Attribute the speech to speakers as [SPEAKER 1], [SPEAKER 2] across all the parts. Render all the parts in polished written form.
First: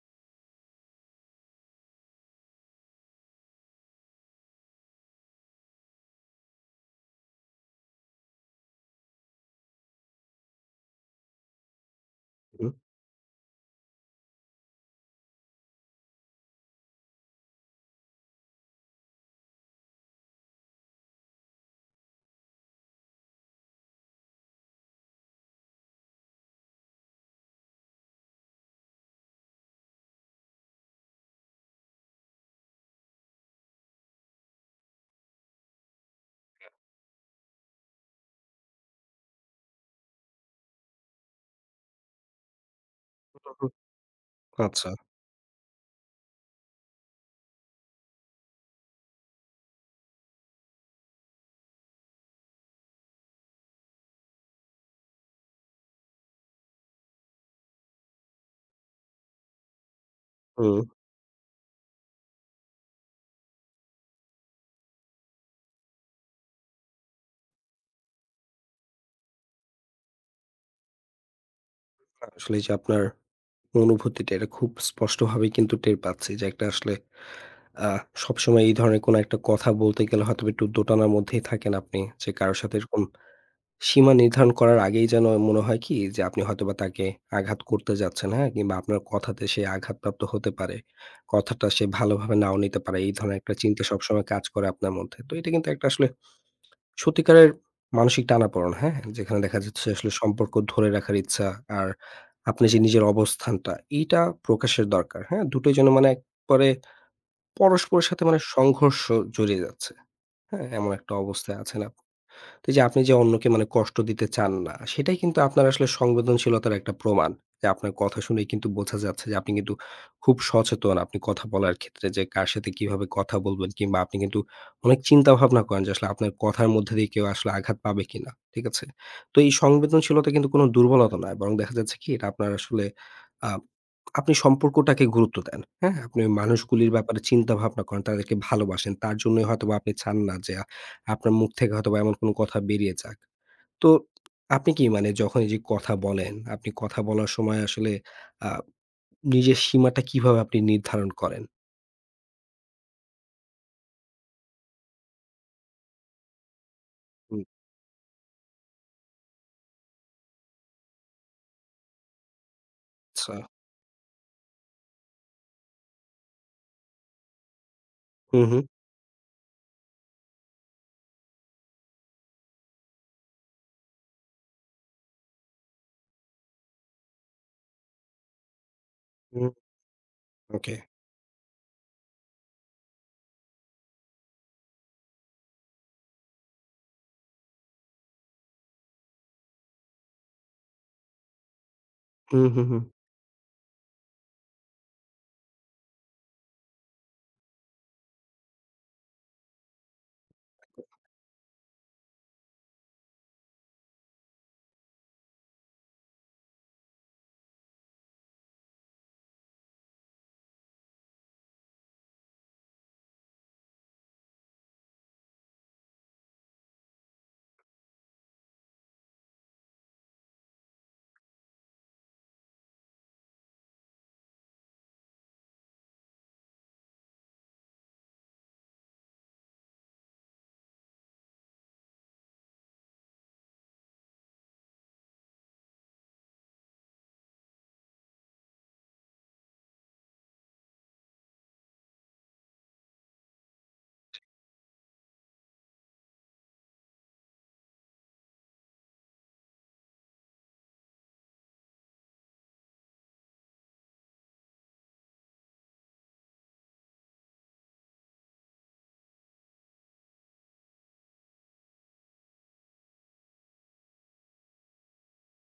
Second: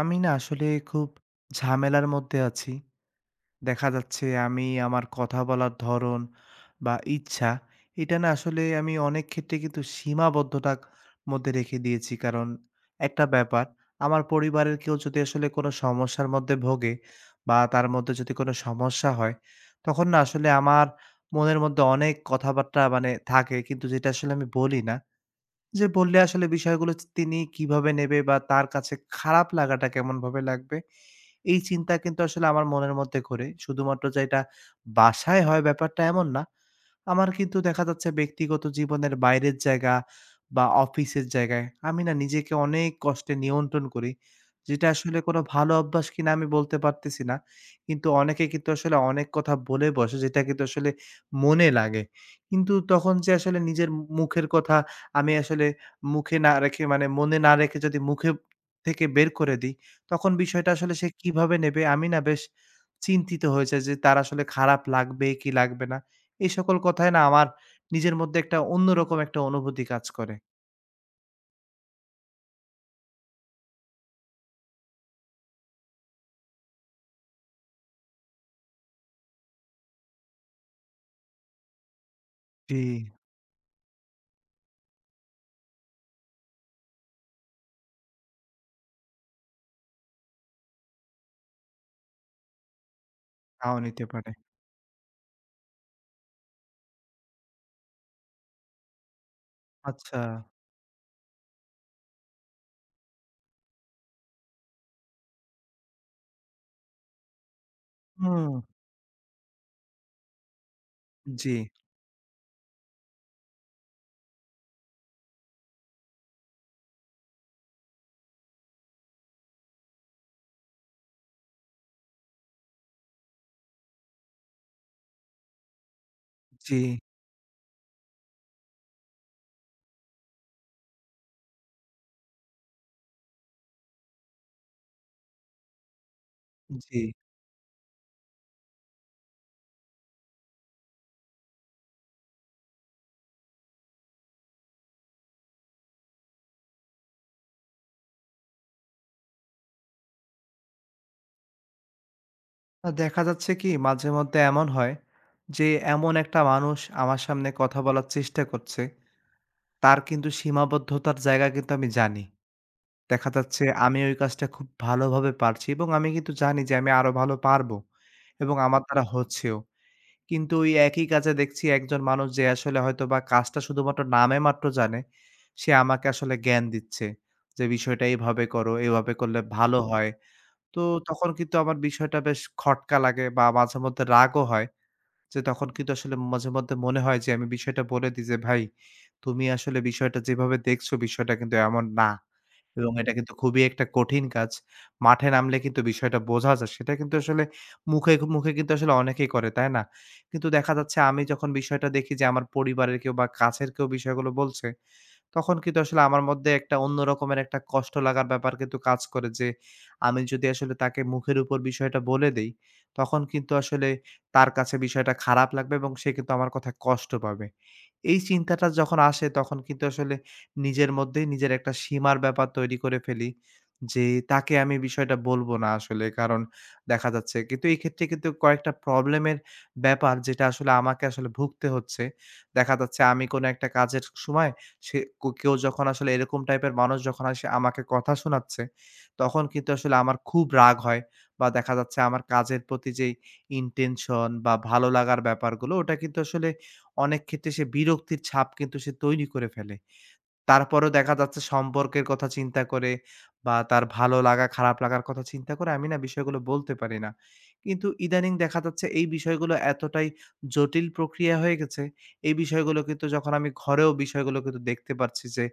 [SPEAKER 1] আমি না আসলে খুব ঝামেলার মধ্যে আছি। দেখা যাচ্ছে আমি আমার কথা বলার ধরন বা ইচ্ছা, এটা না আসলে আমি অনেক ক্ষেত্রে কিন্তু সীমাবদ্ধতার মধ্যে রেখে দিয়েছি। কারণ
[SPEAKER 2] হুম,
[SPEAKER 1] একটা ব্যাপার, আমার পরিবারের কেউ যদি আসলে কোনো সমস্যার মধ্যে ভোগে বা তার মধ্যে যদি কোনো সমস্যা হয়, তখন না আসলে আমার মনের মধ্যে অনেক কথাবার্তা মানে থাকে কিন্তু যেটা আসলে আমি বলি না। যে বললে আসলে বিষয়গুলো তিনি কিভাবে নেবে বা তার কাছে খারাপ লাগাটা কেমনভাবে লাগবে? এই চিন্তা কিন্তু আসলে আমার মনের মধ্যে ঘোরে। শুধুমাত্র যে এটা বাসায় হয় ব্যাপারটা এমন না। আমার কিন্তু দেখা যাচ্ছে ব্যক্তিগত জীবনের বাইরের জায়গা বা অফিসের জায়গায় আমি না নিজেকে অনেক কষ্টে
[SPEAKER 2] হুম,
[SPEAKER 1] নিয়ন্ত্রণ করি। যেটা
[SPEAKER 2] আচ্ছা।
[SPEAKER 1] আসলে কোনো ভালো অভ্যাস কিনা আমি বলতে পারতেছি না। কিন্তু অনেকে কিন্তু আসলে অনেক কথা বলে বসে যেটা কিন্তু আসলে মনে লাগে। কিন্তু তখন যে আসলে নিজের মুখের কথা আমি আসলে মুখে না রেখে মানে মনে না রেখে যদি মুখে থেকে বের করে দিই, তখন বিষয়টা
[SPEAKER 2] হুম।
[SPEAKER 1] আসলে সে কিভাবে নেবে আমি না বেশ চিন্তিত হয়ে যাই যে তার আসলে খারাপ লাগবে কি লাগবে না। এই সকল কথায় না আমার নিজের মধ্যে একটা অন্যরকম একটা অনুভূতি কাজ করে।
[SPEAKER 2] আসলে এই যে আপনার অনুভূতিটা এটা খুব স্পষ্টভাবেই কিন্তু টের পাচ্ছি যে একটা আসলে আ সবসময় এই ধরনের কোনো একটা কথা বলতে গেলে হয়তোবা একটু দোটানার মধ্যেই থাকেন আপনি। যে কারো সাথে
[SPEAKER 1] জি,
[SPEAKER 2] এরকম সীমা নির্ধারণ করার আগেই যেন মনে হয় কি যে আপনি হয়তোবা তাকে আঘাত করতে যাচ্ছেন, হ্যাঁ? কিংবা আপনার কথাতে সে আঘাতপ্রাপ্ত হতে পারে। কথাটা সে ভালোভাবে নাও নিতে পারে। এই ধরনের একটা
[SPEAKER 1] তাও
[SPEAKER 2] চিন্তা
[SPEAKER 1] নিতে
[SPEAKER 2] সবসময়
[SPEAKER 1] পারে।
[SPEAKER 2] কাজ করে আপনার মধ্যে। তো এটা কিন্তু একটা আসলে সত্যিকারের মানসিক টানাপোড়েন, হ্যাঁ? যেখানে দেখা যাচ্ছে আসলে জি।
[SPEAKER 1] আচ্ছা।
[SPEAKER 2] সম্পর্ক ধরে রাখার ইচ্ছা আর আপনি যে নিজের অবস্থানটা, এইটা প্রকাশের দরকার, হ্যাঁ? দুটোই যেন মানে একবারে পরস্পরের সাথে মানে
[SPEAKER 1] হুম,
[SPEAKER 2] সংঘর্ষ জড়িয়ে যাচ্ছে, হ্যাঁ? এমন একটা
[SPEAKER 1] জি,
[SPEAKER 2] অবস্থায় আছেন আপনি। তো এই যে আপনি যে অন্যকে মানে কষ্ট দিতে চান না, সেটাই কিন্তু আপনার আসলে সংবেদনশীলতার একটা প্রমাণ। যে আপনার কথা শুনেই কিন্তু বোঝা যাচ্ছে যে আপনি কিন্তু খুব সচেতন। আপনি কথা বলার ক্ষেত্রে যে কার সাথে কিভাবে কথা বলবেন কিংবা আপনি কিন্তু অনেক চিন্তা ভাবনা করেন যে আসলে আপনার কথার
[SPEAKER 1] জি,
[SPEAKER 2] মধ্যে দিয়ে কেউ আসলে আঘাত পাবে কিনা। ঠিক আছে? তো এই সংবেদনশীলতা কিন্তু কোনো দুর্বলতা নয়। বরং দেখা যাচ্ছে কি এটা আপনার আসলে আ আপনি সম্পর্কটাকে গুরুত্ব দেন। হ্যাঁ? আপনি ওই মানুষগুলির
[SPEAKER 1] জি।
[SPEAKER 2] ব্যাপারে চিন্তা ভাবনা করেন, তাদেরকে ভালোবাসেন। তার জন্যই হয়তোবা আপনি চান না যে আপনার মুখ থেকে হয়তোবা এমন কোনো কথা বেরিয়ে যাক। তো আপনি কি মানে যখন এই যে কথা বলেন, আপনি কথা বলার সময় আসলে আ নিজের সীমাটা কিভাবে আপনি নির্ধারণ করেন?
[SPEAKER 1] দেখা যাচ্ছে কি মাঝে মধ্যে এমন হয় যে এমন একটা মানুষ আমার
[SPEAKER 2] হুম,
[SPEAKER 1] সামনে কথা বলার চেষ্টা করছে, তার কিন্তু সীমাবদ্ধতার জায়গা কিন্তু আমি জানি। দেখা
[SPEAKER 2] আচ্ছা।
[SPEAKER 1] যাচ্ছে আমি ওই কাজটা খুব ভালোভাবে পারছি এবং আমি কিন্তু জানি যে আমি আরো ভালো পারবো
[SPEAKER 2] হুম,
[SPEAKER 1] এবং
[SPEAKER 2] হুম।
[SPEAKER 1] আমার দ্বারা হচ্ছেও। কিন্তু ওই একই কাজে দেখছি একজন মানুষ যে আসলে হয়তোবা কাজটা শুধুমাত্র নামে মাত্র জানে, সে আমাকে আসলে জ্ঞান দিচ্ছে যে, "বিষয়টা এভাবে করো, এভাবে করলে
[SPEAKER 2] হুম,
[SPEAKER 1] ভালো হয়।"
[SPEAKER 2] ওকে।
[SPEAKER 1] তো তখন কিন্তু আমার বিষয়টা বেশ খটকা লাগে বা মাঝেমধ্যে রাগও হয় যে, তখন কিন্তু আসলে মাঝে মধ্যে মনে হয় যে আমি বিষয়টা বলে দিই যে, "ভাই, তুমি আসলে বিষয়টা যেভাবে দেখছো বিষয়টা কিন্তু এমন না।"
[SPEAKER 2] হুম, হুম, হুম।
[SPEAKER 1] এবং এটা কিন্তু খুবই একটা কঠিন কাজ। মাঠে নামলে কিন্তু বিষয়টা বোঝা যায়। সেটা কিন্তু আসলে মুখে, মুখে কিন্তু আসলে অনেকেই করে, তাই না? কিন্তু দেখা যাচ্ছে আমি যখন বিষয়টা দেখি যে আমার পরিবারের কেউ বা কাছের কেউ বিষয়গুলো বলছে, তখন কিন্তু আসলে আমার মধ্যে একটা অন্য রকমের একটা কষ্ট লাগার ব্যাপার কিন্তু কাজ করে যে, আমি যদি আসলে তাকে মুখের উপর বিষয়টা বলে দেই, তখন কিন্তু আসলে তার কাছে বিষয়টা খারাপ লাগবে এবং সে কিন্তু আমার কথায় কষ্ট পাবে। এই চিন্তাটা যখন আসে তখন কিন্তু আসলে নিজের মধ্যেই নিজের একটা সীমার ব্যাপার তৈরি করে ফেলি। যে তাকে আমি বিষয়টা বলবো না আসলে। কারণ দেখা যাচ্ছে কিন্তু এই ক্ষেত্রে কিন্তু কয়েকটা প্রবলেমের ব্যাপার যেটা আসলে আমাকে আসলে ভুগতে হচ্ছে। দেখা যাচ্ছে আমি কোনো একটা কাজের সময় সে কেউ যখন আসলে এরকম টাইপের মানুষ যখন আসে আমাকে কথা শোনাচ্ছে, তখন কিন্তু আসলে আমার খুব রাগ হয় বা দেখা যাচ্ছে আমার কাজের প্রতি যেই ইনটেনশন বা ভালো লাগার ব্যাপারগুলো ওটা কিন্তু আসলে অনেক ক্ষেত্রে সে বিরক্তির ছাপ কিন্তু সে তৈরি করে ফেলে। তারপরেও দেখা যাচ্ছে সম্পর্কের কথা চিন্তা করে বা তার ভালো লাগা খারাপ লাগার কথা চিন্তা করে আমি না বিষয়গুলো বলতে পারি না। কিন্তু ইদানিং দেখা যাচ্ছে এই বিষয়গুলো এতটাই জটিল প্রক্রিয়া হয়ে গেছে, এই বিষয়গুলো কিন্তু যখন আমি ঘরেও বিষয়গুলো কিন্তু দেখতে পারছি যে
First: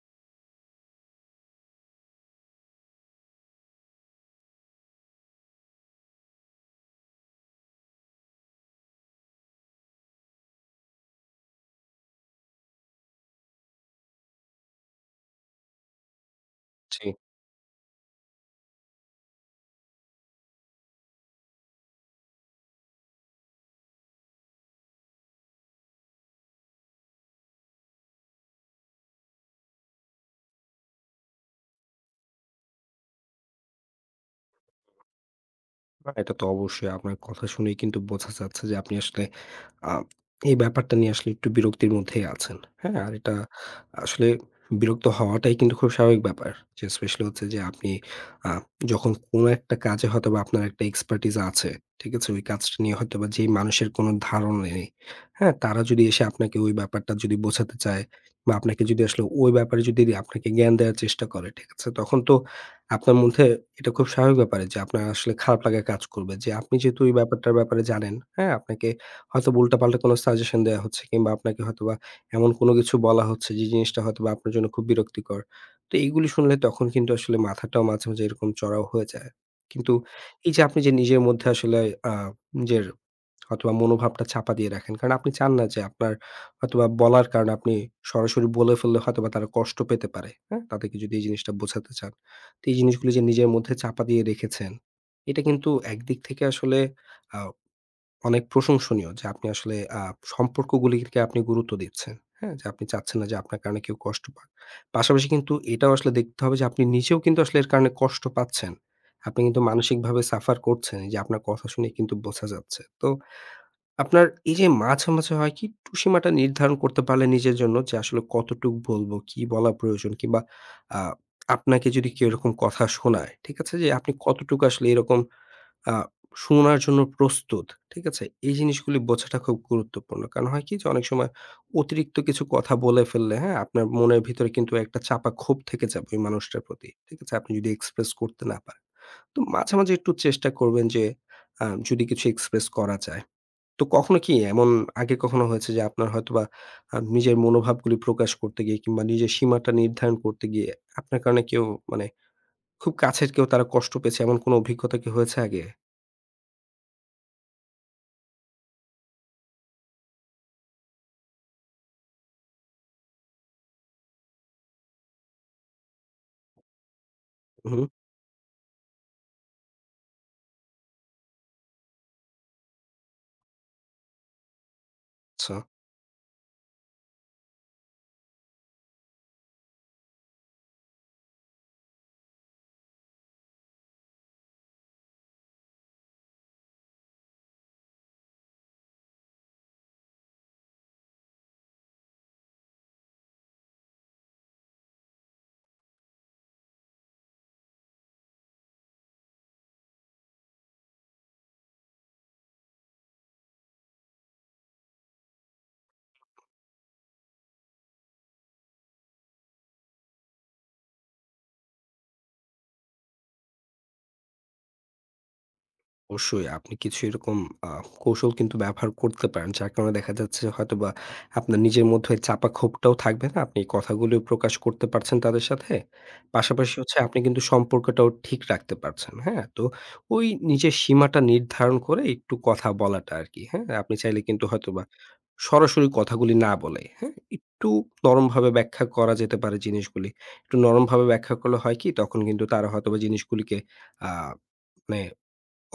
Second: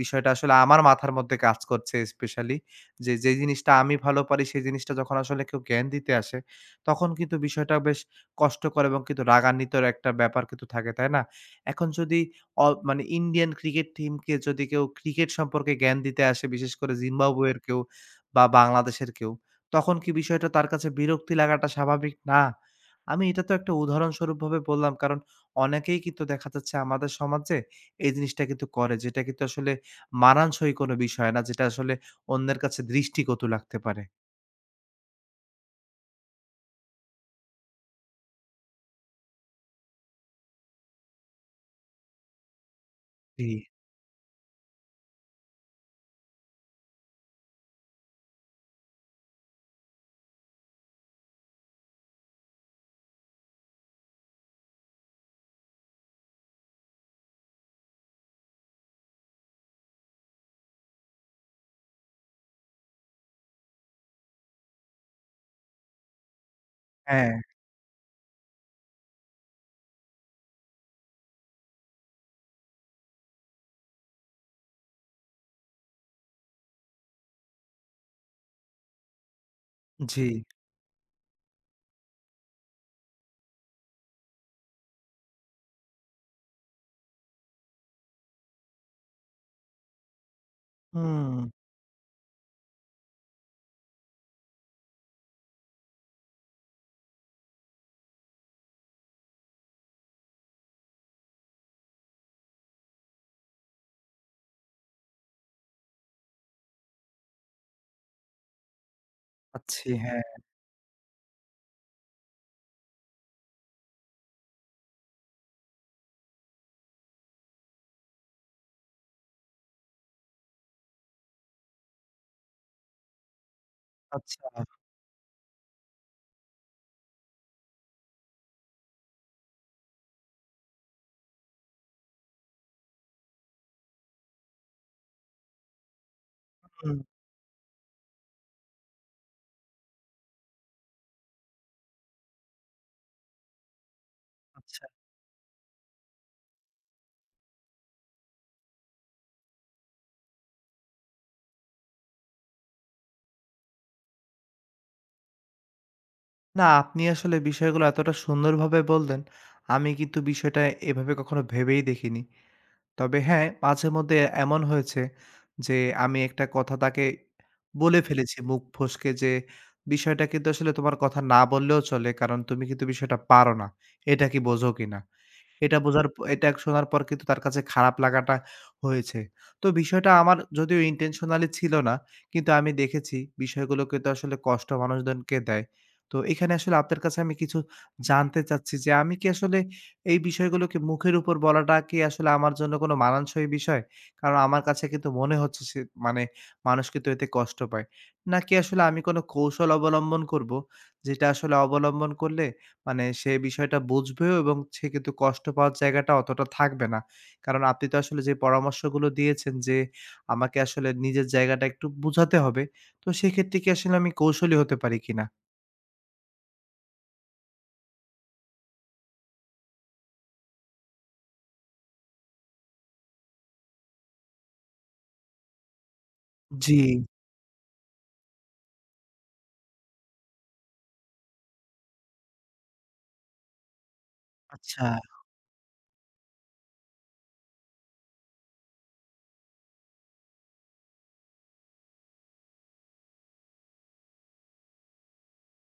[SPEAKER 1] বিষয়টা আসলে আমার মাথার মধ্যে কাজ করছে স্পেশালি। যে, যে জিনিসটা আমি ভালো পারি সেই জিনিসটা যখন আসলে কেউ জ্ঞান দিতে আসে, তখন কিন্তু বিষয়টা বেশ কষ্টকর এবং কিন্তু রাগান্বিতর একটা ব্যাপার কিন্তু থাকে, তাই না? এখন যদি মানে ইন্ডিয়ান ক্রিকেট টিমকে যদি কেউ ক্রিকেট সম্পর্কে জ্ঞান দিতে আসে, বিশেষ করে
[SPEAKER 2] জি।
[SPEAKER 1] জিম্বাবুয়ের কেউ বা বাংলাদেশের কেউ, তখন কি বিষয়টা তার কাছে বিরক্তি লাগাটা স্বাভাবিক না? আমি এটা তো একটা উদাহরণস্বরূপভাবে বললাম। কারণ অনেকেই কিন্তু দেখা যাচ্ছে আমাদের সমাজে এই জিনিসটা কিন্তু করে। যেটা কিন্তু আসলে মানানসই কোনো বিষয় না। যেটা আসলে অন্যের কাছে দৃষ্টিকটু লাগতে পারে।
[SPEAKER 2] না, এটা তো অবশ্যই আপনার কথা শুনেই কিন্তু বোঝা যাচ্ছে যে আপনি আসলে আ এই ব্যাপারটা নিয়ে আসলে একটু বিরক্তির মধ্যেই আছেন। হ্যাঁ? আর এটা
[SPEAKER 1] জি,
[SPEAKER 2] আসলে বিরক্ত হওয়াটাই কিন্তু খুব স্বাভাবিক ব্যাপার। যে স্পেশালি হচ্ছে যে আপনি আ যখন কোনো একটা কাজে হয়তোবা আপনার একটা এক্সপার্টিস আছে। ঠিক আছে? ওই কাজটা নিয়ে হয়তোবা যেই মানুষের কোনো ধারণা নেই। হ্যাঁ? তারা যদি এসে আপনাকে ওই ব্যাপারটা যদি বোঝাতে চায় বা আপনাকে যদি আসলে ওই ব্যাপারে যদি আপনাকে জ্ঞান দেওয়ার চেষ্টা করে, ঠিক আছে? তখন তো আপনার মধ্যে এটা খুব স্বাভাবিক ব্যাপার যে আপনার আসলে খারাপ লাগা কাজ করবে যে আপনি যেহেতু এই
[SPEAKER 1] হ্যাঁ,
[SPEAKER 2] ব্যাপারটার ব্যাপারে জানেন, হ্যাঁ? আপনাকে হয়তোবা উল্টাপাল্টা কোনো সাজেশন দেয়া হচ্ছে কিংবা আপনাকে হয়তোবা এমন কোনো কিছু বলা হচ্ছে যে জিনিসটা হয়তোবা আপনার জন্য খুব বিরক্তিকর। তো এইগুলি শুনলে তখন কিন্তু আসলে মাথাটাও মাঝে, মাঝে এরকম চড়াও হয়ে যায়। কিন্তু
[SPEAKER 1] জি।
[SPEAKER 2] এই যে আপনি যে নিজের মধ্যে আসলে আ নিজের হয়তোবা মনোভাবটা চাপা দিয়ে রাখেন। কারণ আপনি চান না যে আপনার হয়তোবা বলার কারণে আপনি সরাসরি বলে ফেললে হয়তোবা তারা কষ্ট পেতে পারে। হ্যাঁ? তাদেরকে যদি এই
[SPEAKER 1] হুম।
[SPEAKER 2] জিনিসটা বোঝাতে চান। তো এই জিনিসগুলো যে নিজের মধ্যে চাপা দিয়ে রেখেছেন, এটা কিন্তু একদিক থেকে আসলে আ অনেক প্রশংসনীয় যে আপনি আসলে সম্পর্কগুলিকে আপনি গুরুত্ব দিচ্ছেন। হ্যাঁ? যে আপনি চাচ্ছেন না যে আপনার কারণে কেউ কষ্ট পাক। পাশাপাশি কিন্তু এটাও আসলে দেখতে হবে যে আপনি নিজেও কিন্তু আসলে এর কারণে কষ্ট পাচ্ছেন। আপনি কিন্তু
[SPEAKER 1] পাচ্ছি, হ্যাঁ।
[SPEAKER 2] মানসিকভাবে সাফার করছেন। এই যে আপনার কথা শুনে কিন্তু বোঝা যাচ্ছে। তো আপনার এই যে মাঝে, মাঝে হয় কি একটু সীমাটা নির্ধারণ করতে পারলে নিজের জন্য যে আসলে কতটুক বলবো, কি বলা প্রয়োজন কিংবা আ আপনাকে যদি কেউ এরকম কথা শোনায়, ঠিক আছে? যে আপনি
[SPEAKER 1] আচ্ছা,
[SPEAKER 2] কতটুকু আসলে এরকম আ শোনার জন্য প্রস্তুত, ঠিক আছে? এই জিনিসগুলি বোঝাটা খুব গুরুত্বপূর্ণ। কারণ হয় কি যে অনেক সময় অতিরিক্ত কিছু কথা বলে ফেললে, হ্যাঁ? আপনার মনের ভিতরে কিন্তু একটা চাপা ক্ষোভ থেকে যাবে ওই মানুষটার প্রতি,
[SPEAKER 1] হুম,
[SPEAKER 2] ঠিক আছে? আপনি যদি এক্সপ্রেস করতে না পারেন। তো মাঝে, মাঝে একটু চেষ্টা করবেন যে যদি কিছু এক্সপ্রেস করা যায়। তো কখনো কি এমন
[SPEAKER 1] আচ্ছা।
[SPEAKER 2] আগে কখনো হয়েছে যে আপনার হয়তোবা নিজের মনোভাবগুলি প্রকাশ করতে গিয়ে কিংবা নিজের সীমাটা নির্ধারণ করতে গিয়ে আপনার কারণে কেউ মানে খুব কাছের কেউ তারা কষ্ট পেয়েছে এমন কোনো অভিজ্ঞতা কি হয়েছে আগে?
[SPEAKER 1] না, আপনি আসলে বিষয়গুলো এতটা সুন্দরভাবে বললেন। আমি কিন্তু বিষয়টা এভাবে কখনো ভেবেই দেখিনি। তবে হ্যাঁ, মাঝে মধ্যে এমন হয়েছে যে আমি একটা কথা তাকে
[SPEAKER 2] হুম,
[SPEAKER 1] বলে ফেলেছি মুখ ফসকে যে, "বিষয়টা কিন্তু আসলে তোমার কথা না বললেও চলে। কারণ তুমি কিন্তু বিষয়টা পারো না। এটা কি বোঝো কিনা?"
[SPEAKER 2] আচ্ছা।
[SPEAKER 1] এটা বোঝার প এটা শোনার পর কিন্তু তার কাছে খারাপ লাগাটা হয়েছে। তো বিষয়টা আমার যদিও intentionally ছিল না। কিন্তু আমি দেখেছি বিষয়গুলো কিন্তু আসলে কষ্ট মানুষজনকে দেয়। তো এখানে আসলে আপনার কাছে আমি কিছু জানতে চাচ্ছি যে আমি কি আসলে এই বিষয়গুলোকে মুখের উপর বলাটা কি আসলে আমার জন্য কোনো মানানসই বিষয়? কারণ আমার কাছে কিন্তু মনে হচ্ছে সে মানে মানুষ কিন্তু এতে কষ্ট পায়। নাকি আসলে আমি কোনো কৌশল অবলম্বন করব যেটা আসলে অবলম্বন করলে মানে সে বিষয়টা বুঝবেও এবং সে কিন্তু কষ্ট পাওয়ার জায়গাটা অতটা থাকবে না। কারণ আপনি তো আসলে যে পরামর্শগুলো দিয়েছেন যে, আমাকে আসলে নিজের জায়গাটা একটু বুঝাতে হবে। তো সেক্ষেত্রে কি আসলে আমি কৌশলী হতে পারি কিনা?
[SPEAKER 2] অবশ্যই আপনি কিছু এরকম আ কৌশল কিন্তু ব্যবহার করতে পারেন। যার কারণে দেখা যাচ্ছে হয়তোবা আপনার নিজের মধ্যে ওই চাপা ক্ষোভটাও থাকবে না। আপনি কথাগুলো প্রকাশ করতে পারছেন তাদের সাথে।
[SPEAKER 1] জি।
[SPEAKER 2] পাশাপাশি হচ্ছে আপনি কিন্তু সম্পর্কটাও ঠিক রাখতে পারছেন। হ্যাঁ? তো ওই নিজের সীমাটা নির্ধারণ করে একটু কথা বলাটা আরকি। হ্যাঁ? আপনি চাইলে কিন্তু হয়তোবা
[SPEAKER 1] আচ্ছা,
[SPEAKER 2] সরাসরি কথাগুলি না বলে, হ্যাঁ? একটু নরমভাবে ব্যাখ্যা করা যেতে পারে জিনিসগুলি। একটু নরমভাবে ব্যাখ্যা করলে হয় কি তখন কিন্তু তারা হয়তোবা জিনিসগুলিকে আ মানে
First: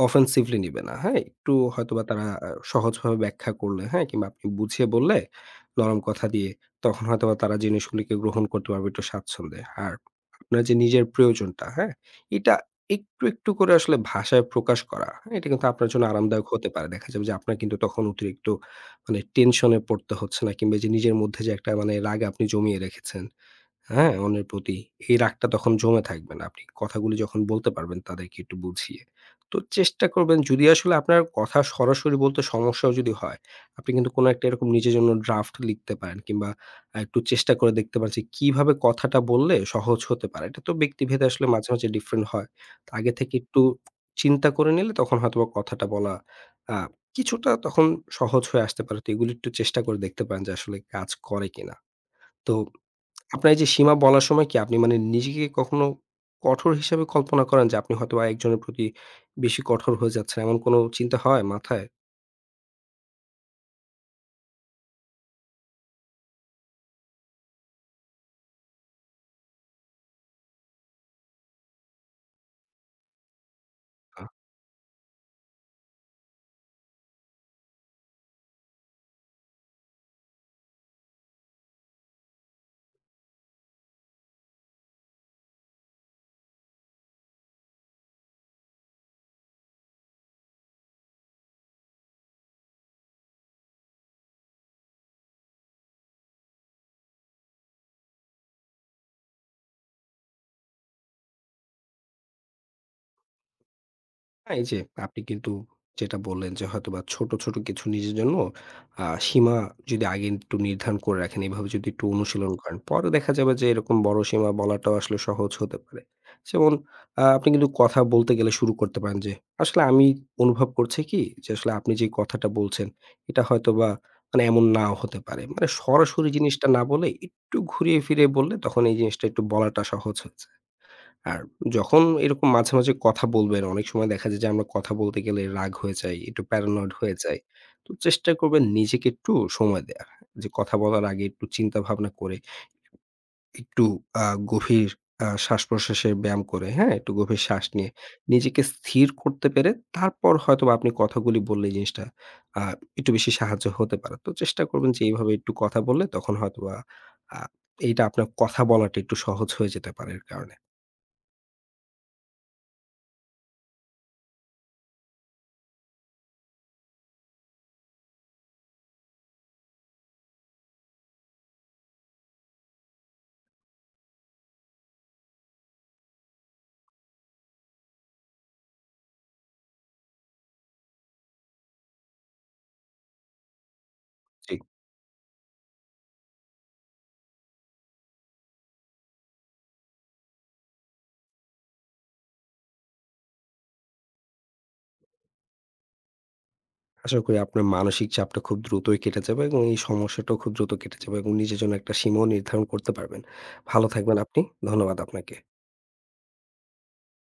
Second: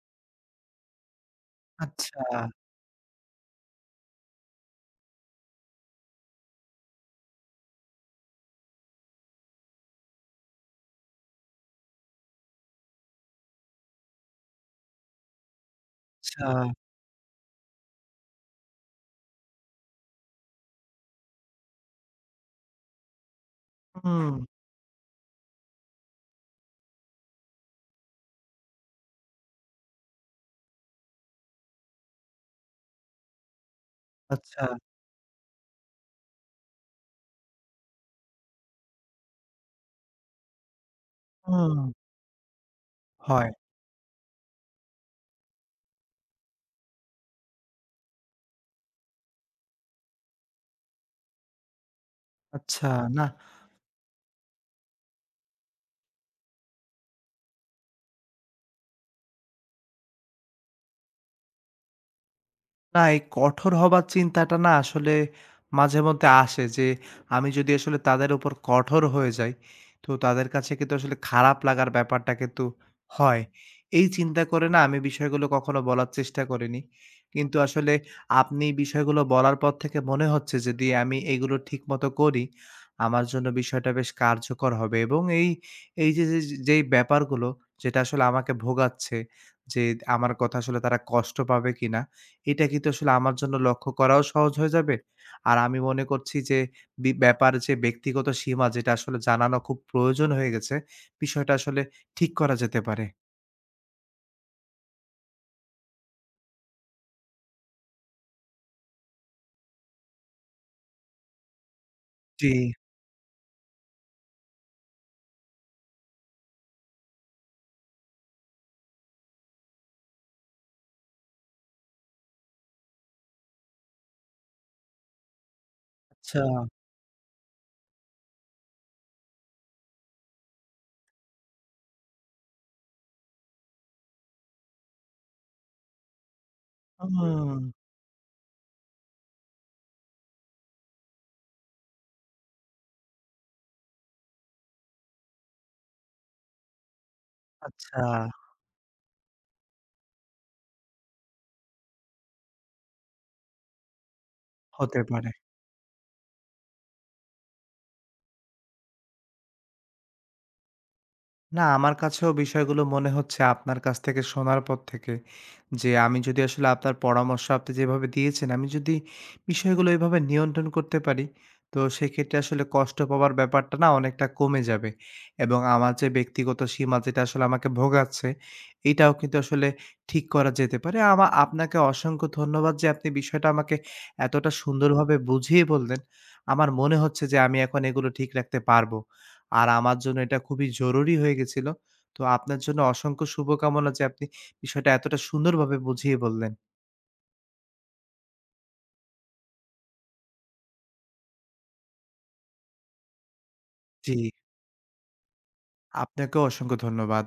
[SPEAKER 2] অফেন্সিভলি নিবে না, হ্যাঁ? একটু হয়তোবা
[SPEAKER 1] আচ্ছা,
[SPEAKER 2] তারা সহজভাবে ব্যাখ্যা করলে, হ্যাঁ? কিংবা আপনি বুঝিয়ে বললে, নরম কথা দিয়ে, তখন হয়তোবা তারা জিনিসগুলিকে গ্রহণ করতে পারবে একটু স্বাচ্ছন্দ্যে। আর আপনার যে নিজের প্রয়োজনটা, হ্যাঁ? এটা একটু, একটু করে আসলে ভাষায় প্রকাশ করা, হ্যাঁ? এটা কিন্তু আপনার জন্য
[SPEAKER 1] আচ্ছা।
[SPEAKER 2] আরামদায়ক হতে পারে। দেখা যাবে যে আপনার কিন্তু তখন অতিরিক্ত মানে টেনশন এ পড়তে হচ্ছে না কিংবা এইযে নিজের মধ্যে যে একটা মানে রাগ আপনি জমিয়ে রেখেছেন হ্যাঁ,
[SPEAKER 1] হুম,
[SPEAKER 2] অন্যের প্রতি এই রাগটা তখন জমে থাকবে না। আপনি কথাগুলি যখন বলতে পারবেন তাদেরকে একটু বুঝিয়ে। তো চেষ্টা করবেন যদি আসলে আপনার কথা সরাসরি বলতে সমস্যাও যদি হয়, আপনি কিন্তু কোনো একটা
[SPEAKER 1] আচ্ছা,
[SPEAKER 2] এরকম নিজের জন্য ড্রাফট লিখতে পারেন কিংবা একটু চেষ্টা করে দেখতে পারেন যে কিভাবে কথাটা বললে সহজ হতে পারে। এটা তো ব্যক্তিভেদে আসলে মাঝে, মাঝে
[SPEAKER 1] হুম।
[SPEAKER 2] ডিফারেন্ট হয়। তো আগে থেকে
[SPEAKER 1] হয়।
[SPEAKER 2] একটু চিন্তা করে নিলে তখন হয়তোবা কথাটা বলা আ কিছুটা তখন সহজ হয়ে আসতে পারে। তো এগুলো একটু চেষ্টা করে দেখতে পারেন যে আসলে কাজ করে কিনা। তো
[SPEAKER 1] আচ্ছা, নাহ।
[SPEAKER 2] আপনার এই যে সীমা বলার সময় কি আপনি মানে নিজেকে কখনো কঠোর হিসেবে কল্পনা করেন যে আপনি হয়তোবা একজনের প্রতি বেশি কঠোর হয়ে যাচ্ছেন, এমন কোনো চিন্তা হয় মাথায়?
[SPEAKER 1] না, এই কঠোর হবার চিন্তাটা না আসলে মাঝে মধ্যে আসে যে আমি যদি আসলে তাদের উপর কঠোর হয়ে যাই, তো তাদের কাছে কিন্তু আসলে খারাপ লাগার ব্যাপারটা কিন্তু হয়। এই
[SPEAKER 2] আ
[SPEAKER 1] চিন্তা করে না আমি বিষয়গুলো কখনো বলার চেষ্টা করিনি। কিন্তু আসলে আপনি বিষয়গুলো বলার পর থেকে মনে হচ্ছে যদি আমি এগুলো ঠিকমতো করি, আমার জন্য বিষয়টা বেশ কার্যকর হবে এবং এই যে, যেই ব্যাপারগুলো যেটা আসলে আমাকে ভোগাচ্ছে যে আমার কথা আসলে তারা কষ্ট পাবে কিনা এটা কিন্তু আসলে আমার জন্য লক্ষ্য করাও সহজ হয়ে যাবে। আর আমি মনে করছি যে ব্যাপার যে ব্যক্তিগত সীমা যেটা আসলে জানানো খুব প্রয়োজন হয়ে গেছে, বিষয়টা আসলে ঠিক করা যেতে পারে।
[SPEAKER 2] না, এই যে আপনি কিন্তু যেটা বললেন যে হয়তোবা ছোট, ছোট কিছু নিজের জন্য সীমা যদি আগে একটু নির্ধারণ করে রাখেন, এভাবে যদি একটু
[SPEAKER 1] জি,
[SPEAKER 2] অনুশীলন করেন, পরে দেখা যাবে যে এরকম বড় সীমা বলাটাও আসলে সহজ হতে পারে। যেমন আপনি কিন্তু কথা বলতে গেলে শুরু করতে পারেন যে, "আসলে আমি অনুভব করছি কি যে আসলে আপনি যে কথাটা বলছেন, এটা হয়তোবা মানে এমন নাও হতে পারে।" মানে সরাসরি
[SPEAKER 1] আচ্ছা।
[SPEAKER 2] জিনিসটা না বলে একটু ঘুরিয়ে ফিরিয়ে বললে তখন এই জিনিসটা একটু বলাটা সহজ হয়ে যায়। আর যখন এরকম মাঝে, মাঝে কথা বলবেন, অনেক সময় দেখা যায় যে আমরা কথা বলতে গেলে রাগ হয়ে যাই, একটু paranoid হয়ে যাই।
[SPEAKER 1] হুম,
[SPEAKER 2] তো চেষ্টা করবেন নিজেকে একটু সময় দেয়ার। যে কথা বলার আগে একটু চিন্তা ভাবনা করে, একটু আ গভীর শ্বাস-প্রশ্বাসের ব্যায়াম করে, হ্যাঁ? একটু গভীর শ্বাস নিয়ে
[SPEAKER 1] আচ্ছা
[SPEAKER 2] নিজেকে স্থির করতে পেরে তারপর হয়তোবা আপনি কথাগুলি বললে এই জিনিসটা আ একটু বেশি সাহায্য হতে পারে। তো চেষ্টা করবেন
[SPEAKER 1] হতে
[SPEAKER 2] যে
[SPEAKER 1] পারে।
[SPEAKER 2] এইভাবে একটু কথা বললে তখন হয়তোবা আ এইটা আপনার কথা বলাটা একটু সহজ হয়ে যেতে পারে এর কারণে।
[SPEAKER 1] না, আমার কাছেও বিষয়গুলো মনে হচ্ছে আপনার কাছ থেকে শোনার পর থেকে যে আমি যদি আসলে আপনার পরামর্শ আপনি যেভাবে দিয়েছেন, আমি যদি বিষয়গুলো এভাবে নিয়ন্ত্রণ করতে পারি, তো সেক্ষেত্রে আসলে কষ্ট পাওয়ার ব্যাপারটা না অনেকটা কমে যাবে। এবং আমার যে ব্যক্তিগত সীমা যেটা আসলে আমাকে ভোগাচ্ছে, এটাও কিন্তু আসলে ঠিক করা যেতে পারে। আপনাকে অসংখ্য ধন্যবাদ যে আপনি বিষয়টা আমাকে এতটা
[SPEAKER 2] জি।
[SPEAKER 1] সুন্দরভাবে বুঝিয়ে বললেন। আমার মনে হচ্ছে যে আমি এখন এগুলো ঠিক রাখতে পারবো। আর আমার জন্য এটা খুবই জরুরি হয়ে গেছিল। তো আপনার জন্য অসংখ্য শুভকামনা যে আপনি বিষয়টা এতটা সুন্দরভাবে বুঝিয়ে বললেন।
[SPEAKER 2] আশা করি আপনার মানসিক চাপটা খুব দ্রুতই কেটে যাবে এবং এই সমস্যাটাও খুব দ্রুত কেটে যাবে এবং নিজের জন্য একটা সীমাও নির্ধারণ করতে পারবেন। ভালো
[SPEAKER 1] জি,
[SPEAKER 2] থাকবেন আপনি। ধন্যবাদ আপনাকে।
[SPEAKER 1] আপনাকেও অসংখ্য ধন্যবাদ।